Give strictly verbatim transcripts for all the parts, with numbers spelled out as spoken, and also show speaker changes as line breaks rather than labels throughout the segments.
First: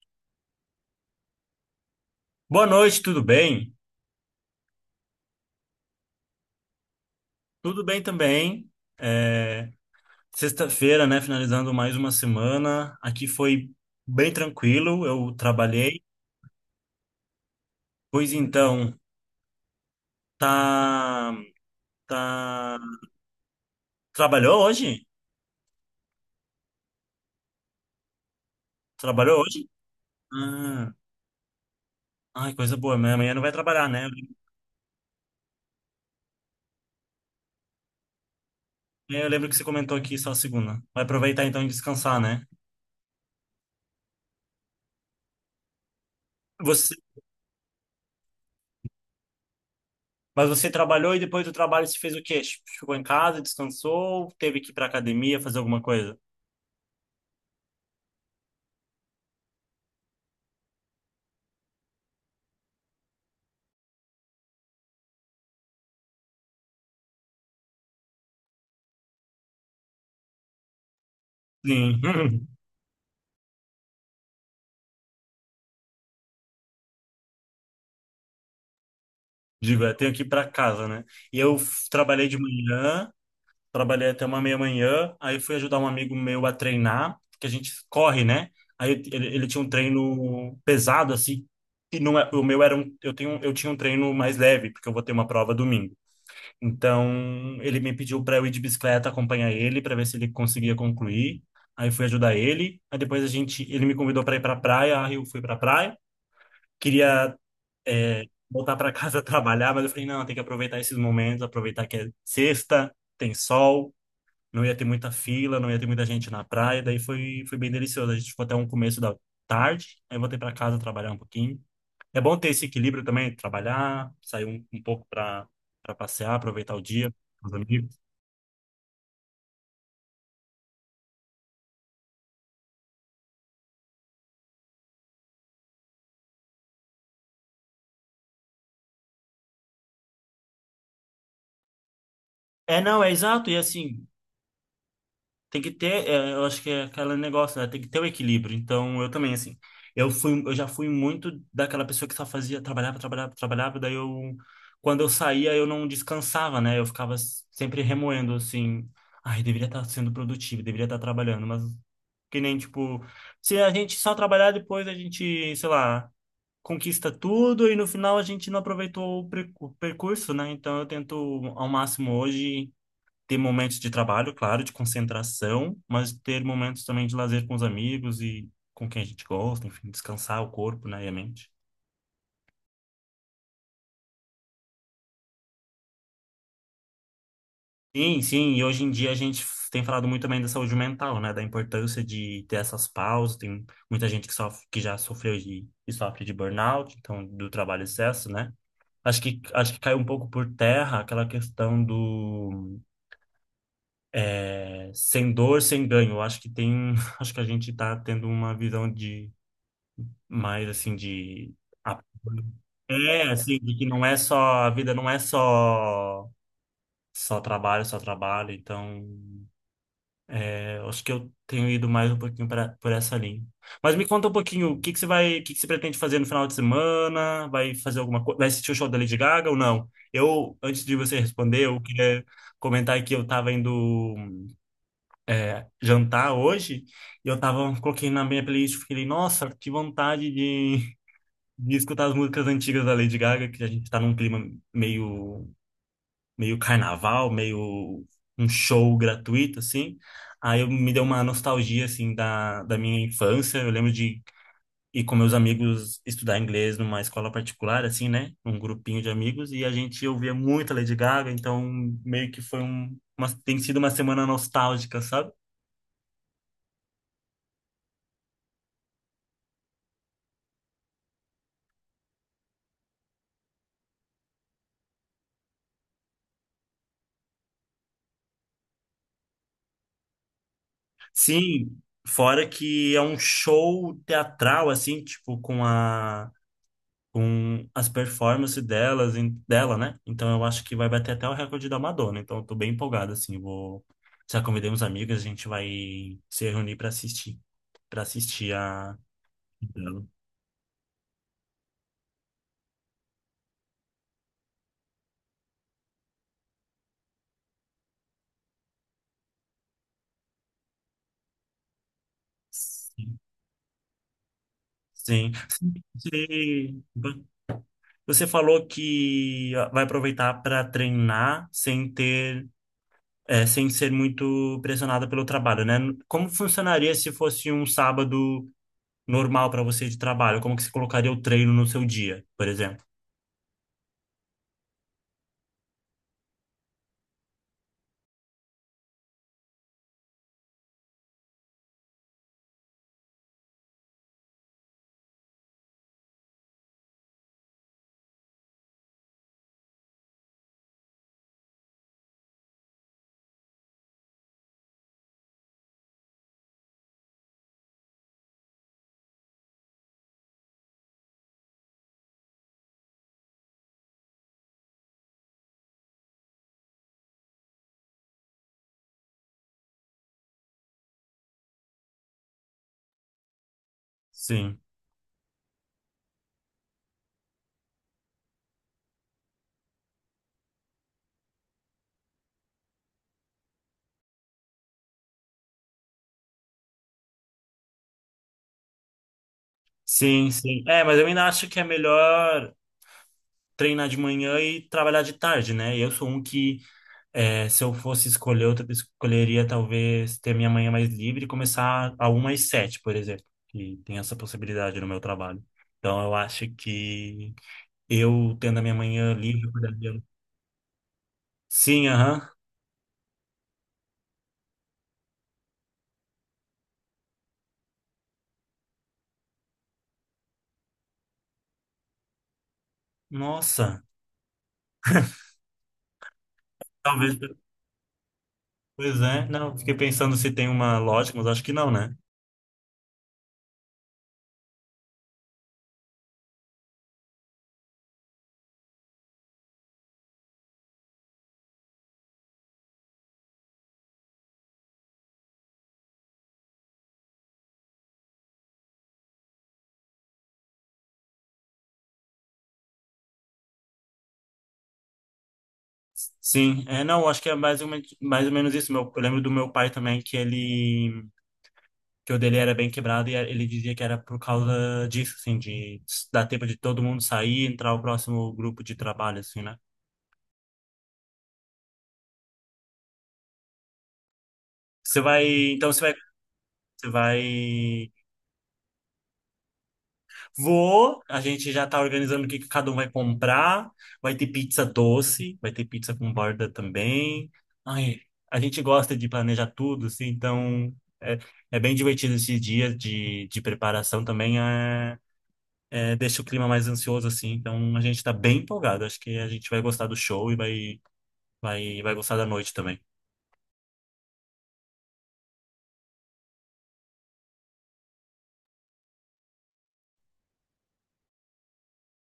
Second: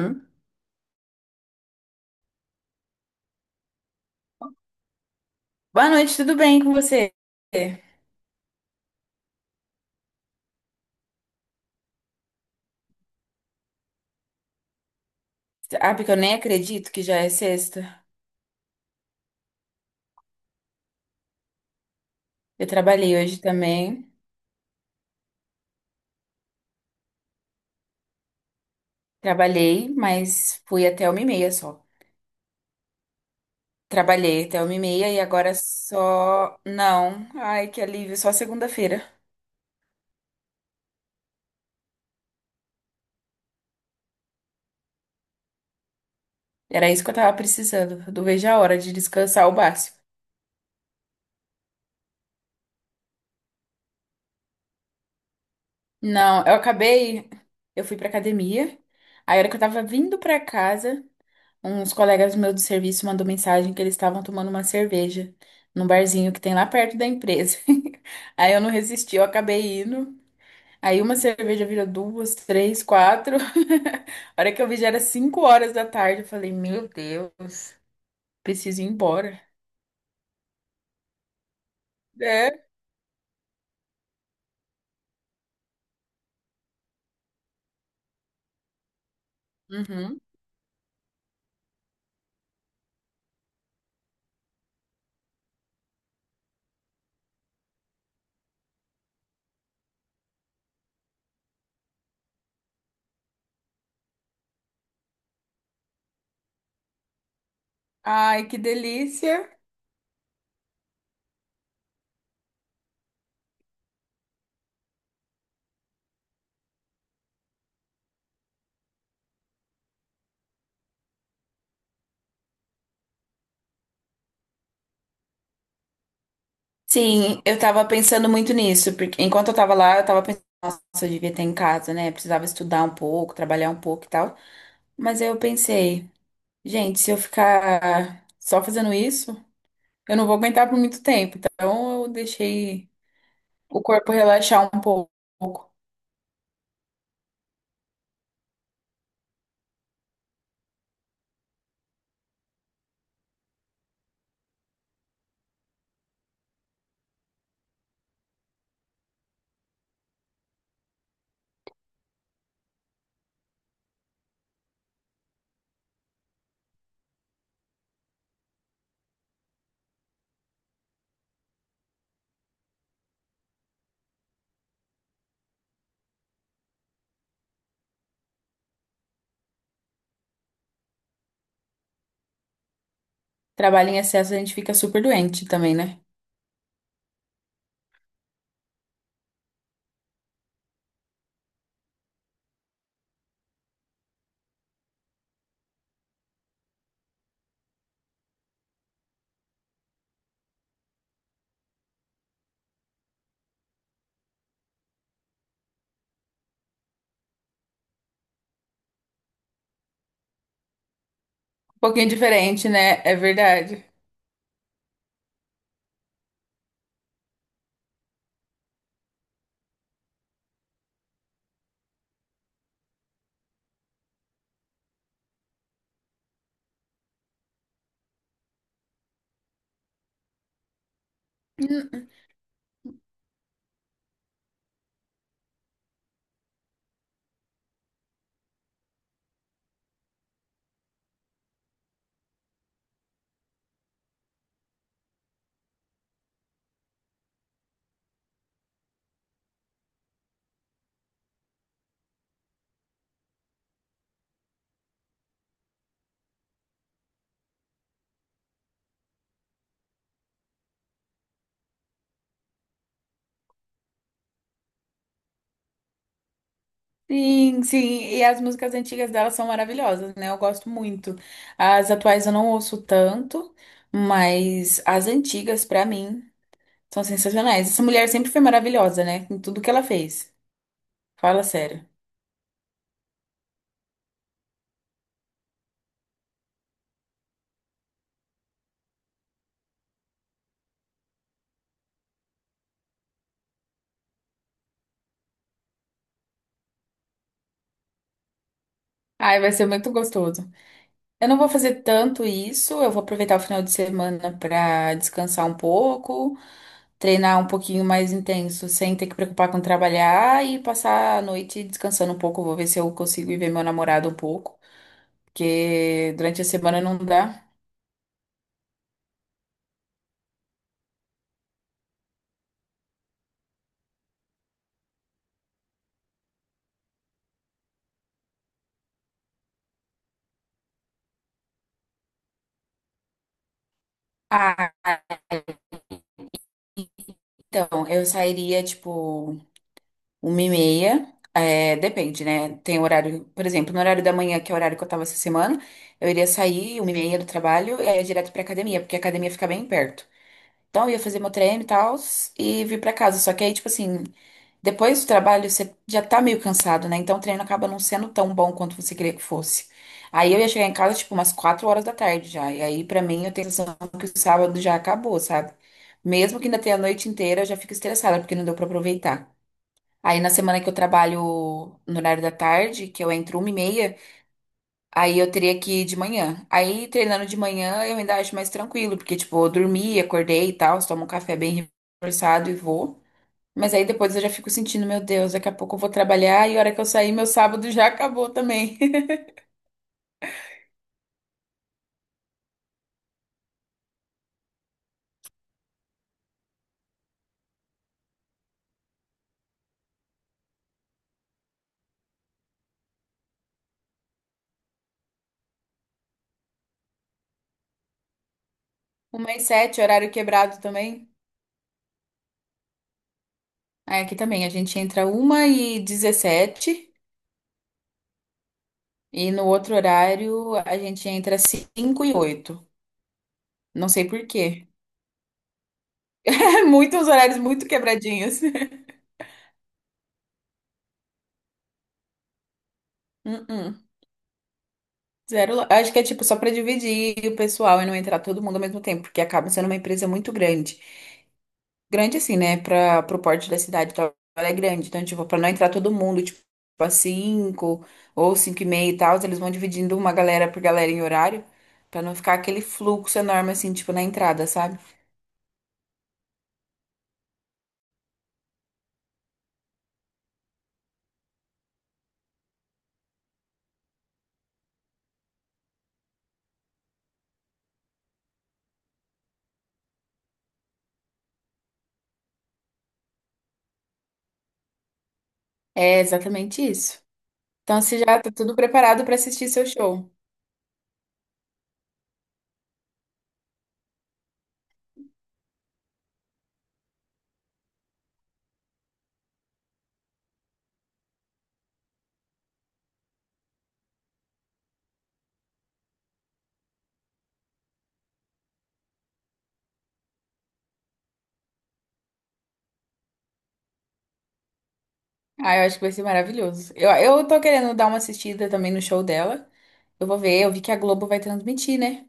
Hum?
Boa noite, tudo bem?
Boa noite, tudo bem com você?
Tudo bem também. É, sexta-feira, né? Finalizando mais uma semana. Aqui foi bem tranquilo, eu
Ah,
trabalhei.
porque eu nem acredito que já é sexta.
Pois então, tá,
Eu
tá...
trabalhei hoje também.
Trabalhou hoje? Trabalhou hoje?
Trabalhei, mas fui
Ah,
até uma e meia só.
ai, coisa boa. Mas amanhã não vai trabalhar, né? Eu lembro
Trabalhei até uma e meia e agora só. Não. Ai, que alívio, só segunda-feira.
eu lembro que você comentou aqui só segunda. Vai aproveitar então e descansar, né?
Era
Você...
isso que eu tava precisando. Eu não vejo a hora de descansar o básico.
Mas você trabalhou e depois do trabalho você fez o quê? Ficou em casa, descansou, teve que ir pra academia, fazer alguma coisa?
Não, eu acabei. Eu fui pra academia. Aí, a hora que eu tava vindo pra casa. Uns colegas meus do serviço mandou mensagem que eles estavam tomando uma cerveja num barzinho que tem lá perto da empresa. Aí eu não resisti, eu acabei indo. Aí uma cerveja virou
Sim.
duas, três, quatro. A hora que eu vi já era cinco horas da tarde. Eu falei, meu Deus, preciso ir embora.
Digo, eu tenho que ir para casa, né? E eu f- trabalhei de
É.
manhã, trabalhei até uma meia-manhã, aí fui ajudar um amigo meu a treinar, porque a gente corre, né? Aí ele, ele tinha um
Uhum.
treino pesado, assim, e não é, o meu era um, eu tenho, eu tinha um treino mais leve, porque eu vou ter uma prova domingo. Então, ele me pediu para eu ir de bicicleta acompanhar ele, para ver se ele conseguia concluir. Aí fui ajudar ele, aí depois a gente, ele me convidou para ir para praia, aí eu fui para praia. Queria é,
Ai, que
voltar para casa
delícia.
trabalhar, mas eu falei, não, tem que aproveitar esses momentos, aproveitar que é sexta, tem sol, não ia ter muita fila, não ia ter muita gente na praia, daí foi, foi bem delicioso. A gente ficou até um começo da tarde, aí eu voltei para casa trabalhar um pouquinho. É bom ter esse equilíbrio também, trabalhar, sair um, um pouco para para passear, aproveitar o dia
Sim,
com os
eu tava
amigos.
pensando muito nisso, porque enquanto eu tava lá, eu tava pensando, nossa, eu devia ter em casa, né? Precisava estudar um pouco, trabalhar um pouco e tal. Mas aí eu pensei. Gente, se eu ficar só fazendo isso, eu não vou aguentar por muito tempo. Então, eu
É,
deixei
não, é exato, e
o
assim,
corpo relaxar um pouco.
tem que ter, é, eu acho que é aquele negócio, né? Tem que ter o equilíbrio. Então, eu também, assim, eu fui, eu já fui muito daquela pessoa que só fazia, trabalhava, trabalhava, trabalhava, daí eu, quando eu saía, eu não descansava, né? Eu ficava s- sempre remoendo, assim, ai, deveria estar sendo produtivo, deveria estar trabalhando, mas que nem, tipo, se a gente só trabalhar depois, a gente, sei lá, conquista tudo e no final a gente não aproveitou o percu- percurso, né? Então, eu tento ao máximo hoje ter momentos de trabalho, claro, de concentração, mas ter momentos também de lazer com os amigos e com quem a gente gosta, enfim, descansar o corpo, né, e a mente.
Trabalho em excesso, a gente fica super doente também, né?
Sim, sim, e hoje em dia a gente f- tem falado muito também da saúde mental, né, da importância de ter essas pausas, tem muita gente que sofre, que já sofreu de, e sofre de burnout, então do trabalho excesso, né? Acho que, acho que caiu um pouco por terra aquela questão do é, sem dor, sem ganho. Eu acho que tem, acho que a gente está tendo uma visão de mais assim de
Um
a
pouquinho diferente, né? É
pé, assim, de
verdade.
que não é só, a vida não é só só trabalho, só trabalho. Então, é, eu acho que eu tenho ido mais um pouquinho pra, por essa linha. Mas me conta um pouquinho, o que que você vai, o que que você pretende fazer no final de semana? Vai fazer alguma coisa? Vai assistir o show da Lady Gaga ou não? Eu, antes de você responder, eu queria comentar que eu tava indo jantar hoje e eu tava, coloquei na minha playlist, fiquei, nossa, que vontade de de escutar as músicas antigas da Lady Gaga, que a gente tá num clima meio, meio carnaval, meio um show gratuito, assim. Aí eu, me deu uma nostalgia, assim, da, da minha infância. Eu lembro de ir com meus amigos estudar inglês numa escola particular, assim, né? Um grupinho de amigos. E a gente ouvia muito a Lady Gaga, então meio que foi um, uma, tem sido uma semana nostálgica, sabe?
Sim, sim. E as músicas antigas dela são maravilhosas, né? Eu gosto muito. As atuais eu não ouço tanto, mas as antigas, pra mim, são sensacionais. Essa mulher sempre foi maravilhosa, né? Em tudo que ela fez. Fala
Sim,
sério.
fora que é um show teatral, assim, tipo, com a com as performances delas, em- dela, né? Então eu acho que vai bater até o recorde da Madonna. Então eu tô bem empolgado, assim. Vou, já convidei uns amigos, a gente vai se reunir para assistir, para assistir a
Ai, vai ser muito
dela.
gostoso. Eu não vou fazer tanto isso, eu vou aproveitar o final de semana para descansar um pouco, treinar um pouquinho mais intenso, sem ter que preocupar com trabalhar e passar a noite descansando um pouco. Vou ver se eu
Sim.
consigo ir ver meu namorado um pouco,
Sim.
porque durante a
Você
semana não dá.
você falou que vai aproveitar para treinar sem ter, é, sem ser muito pressionada pelo trabalho, né? Como funcionaria se fosse um sábado normal para você de trabalho? Como que você colocaria o treino no seu dia, por exemplo?
Ah, então, eu sairia tipo uma e meia, é, depende, né? Tem horário, por exemplo, no horário da manhã, que é o horário que eu tava essa semana, eu iria sair uma e meia do trabalho e aí ia direto pra academia, porque a academia fica bem perto. Então, eu ia fazer meu treino e tal, e vir pra casa. Só que aí, tipo assim, depois do trabalho, você já tá meio cansado, né? Então, o treino acaba não sendo tão bom quanto você queria que fosse. Aí, eu ia chegar em casa, tipo, umas quatro horas da tarde já. E aí, pra mim, eu tenho a sensação que o sábado já acabou, sabe? Mesmo que ainda tenha a noite inteira, eu já fico estressada, porque não deu pra aproveitar. Aí, na semana que eu trabalho no horário da tarde, que eu entro uma e meia.
Sim,
Aí eu teria que ir de manhã. Aí treinando de manhã eu ainda acho mais tranquilo, porque tipo, eu dormi, acordei e tal, tomo um café bem reforçado e vou. Mas aí depois eu já fico sentindo, meu Deus, daqui a pouco eu vou trabalhar e a hora que eu sair, meu sábado já acabou também.
sim, sim. É, mas eu ainda acho que é melhor treinar de manhã e trabalhar de tarde, né? Eu sou um que, é, se eu fosse escolher, eu escolheria talvez ter minha manhã mais livre e começar a uma às sete, por exemplo, que tem essa possibilidade no meu trabalho. Então, eu acho que eu tendo a minha manhã
Uma e
livre, eu
sete,
poderia...
horário quebrado também.
Sim, aham.
Aí aqui também, a gente entra uma e dezessete e no outro horário a gente entra cinco e oito.
Nossa,
Não sei por quê. Muitos
talvez.
horários muito quebradinhos.
Pois é. Não, fiquei pensando se tem uma lógica, mas acho que não, né?
Uh-uh. Zero, lo- acho que é tipo só para dividir o pessoal e não entrar todo mundo ao mesmo tempo, porque acaba sendo uma empresa muito grande. Grande assim, né? Para pro porte da cidade, tal, ela é grande. Então, tipo, para não entrar todo mundo, tipo, a cinco ou cinco e meia e tal, eles vão dividindo uma galera por galera em horário, para não ficar aquele fluxo enorme assim, tipo, na entrada, sabe?
Sim, é, não, acho que é mais ou, menos mais ou menos isso. Meu, eu lembro do meu pai também que ele, que o dele era bem quebrado e a- ele dizia que era por causa disso, assim, de dar tempo de todo mundo sair, e entrar o próximo grupo de trabalho, assim, né? Você vai, então você vai,
É exatamente
você
isso. Então,
vai
você já tá tudo preparado para assistir seu show.
vou, a gente já tá organizando o que que cada um vai comprar. Vai ter pizza doce, vai ter pizza com borda também. Ai, a gente gosta de planejar tudo, assim, então é, é bem divertido esses dias de, de preparação também. É, é, deixa o clima mais ansioso, assim, então a gente tá bem empolgado. Acho que a gente vai gostar do show e vai, vai, vai gostar da noite também.
Ah, eu acho que vai ser maravilhoso. Eu, eu tô querendo dar uma assistida também no show dela. Eu vou ver, eu vi que a Globo vai transmitir, né?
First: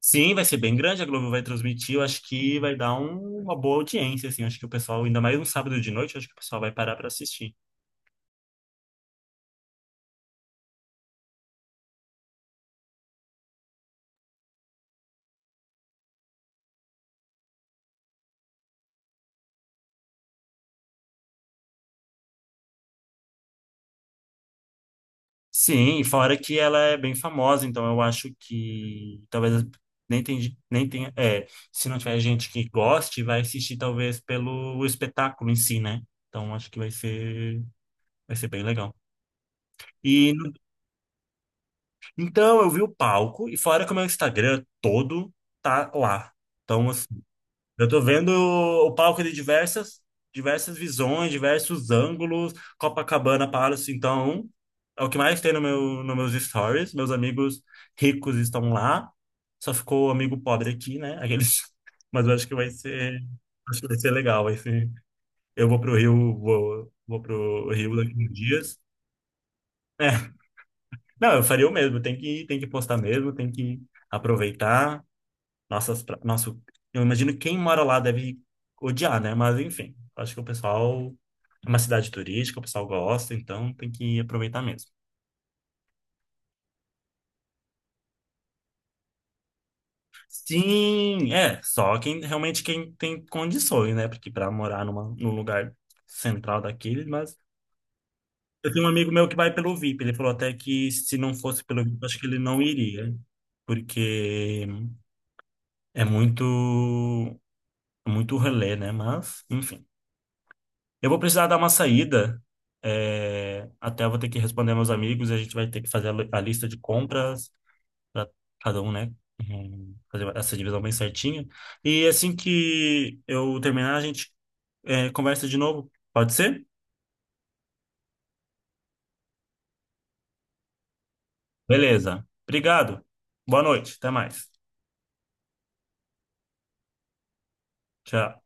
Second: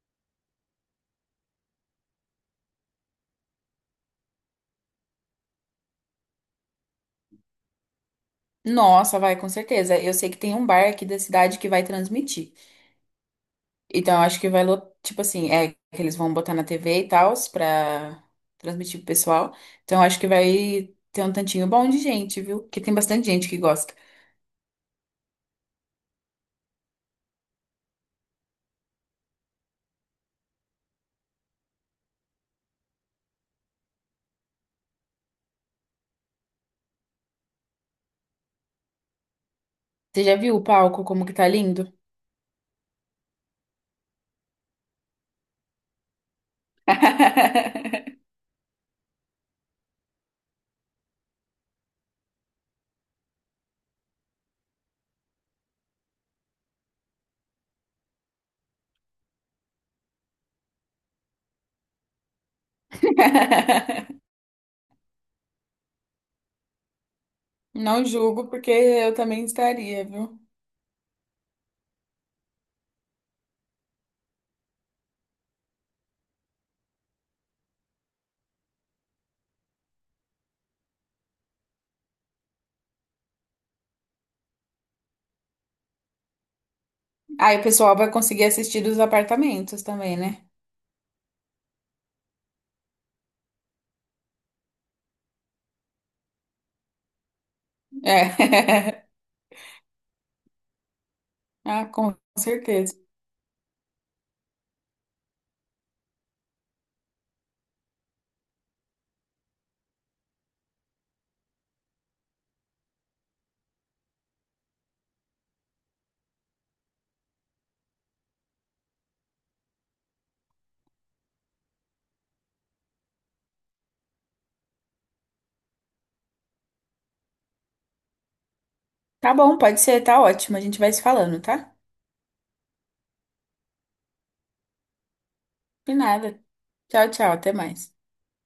Sim, vai ser bem grande, a Globo vai transmitir, eu acho que vai dar um- uma boa audiência, assim, acho que o pessoal, ainda mais um sábado de noite, acho que o pessoal vai parar para assistir.
Nossa, vai, com certeza. Eu sei que tem um bar aqui da cidade que vai transmitir. Então, eu acho que vai, lo- tipo assim, é que eles vão botar na T V e tal, pra transmitir pro pessoal. Então, eu acho que vai ter um tantinho bom de gente, viu? Porque tem bastante gente que gosta.
Sim, e fora que ela é bem famosa, então eu acho que talvez nem tem, ge- nem tenha, é, se não tiver gente que goste, vai assistir talvez pelo espetáculo em si, né? Então acho que vai ser, vai ser bem legal.
Você
E
já
no-
viu o palco, como que tá lindo?
então eu vi o palco e fora que o meu Instagram todo tá lá. Então eu tô vendo o palco de diversas, diversas visões, diversos ângulos, Copacabana Palace, então é o que mais tem no meu, nos meus stories. Meus amigos ricos estão lá. Só ficou o amigo pobre aqui, né? Aqueles, mas eu acho que vai ser, acho que vai ser legal, vai ser. Eu vou pro Rio, vou, vou pro Rio
Não
daqui uns
julgo, porque
dias.
eu também estaria, viu?
Não, eu faria o mesmo, tem que tem que postar mesmo, tem que aproveitar. Nossas, pra- nosso, eu imagino quem mora lá deve odiar, né? Mas enfim, acho que o pessoal é uma cidade turística, o pessoal gosta, então tem que aproveitar mesmo.
Aí o pessoal vai conseguir assistir dos apartamentos também, né?
Sim, é, só quem realmente quem tem condições, né? Porque para morar numa, num lugar central daquele, mas
É.
eu tenho um amigo meu que vai pelo V I P, ele falou até que se não fosse pelo
Ah,
V I P,
com
acho que ele não
certeza.
iria, porque é muito é muito relé, né? Mas, enfim. Eu vou precisar dar uma saída. é, até eu vou ter que responder meus amigos e a gente vai ter que fazer a li- a lista de compras para cada um, né? Hum, fazer essa divisão bem certinha. E assim que eu terminar, a gente é, conversa de novo. Pode ser?
Tá bom, pode ser, tá ótimo. A gente vai se falando, tá?
Beleza. Obrigado. Boa noite. Até mais.
De nada. Tchau, tchau, até mais.
Tchau.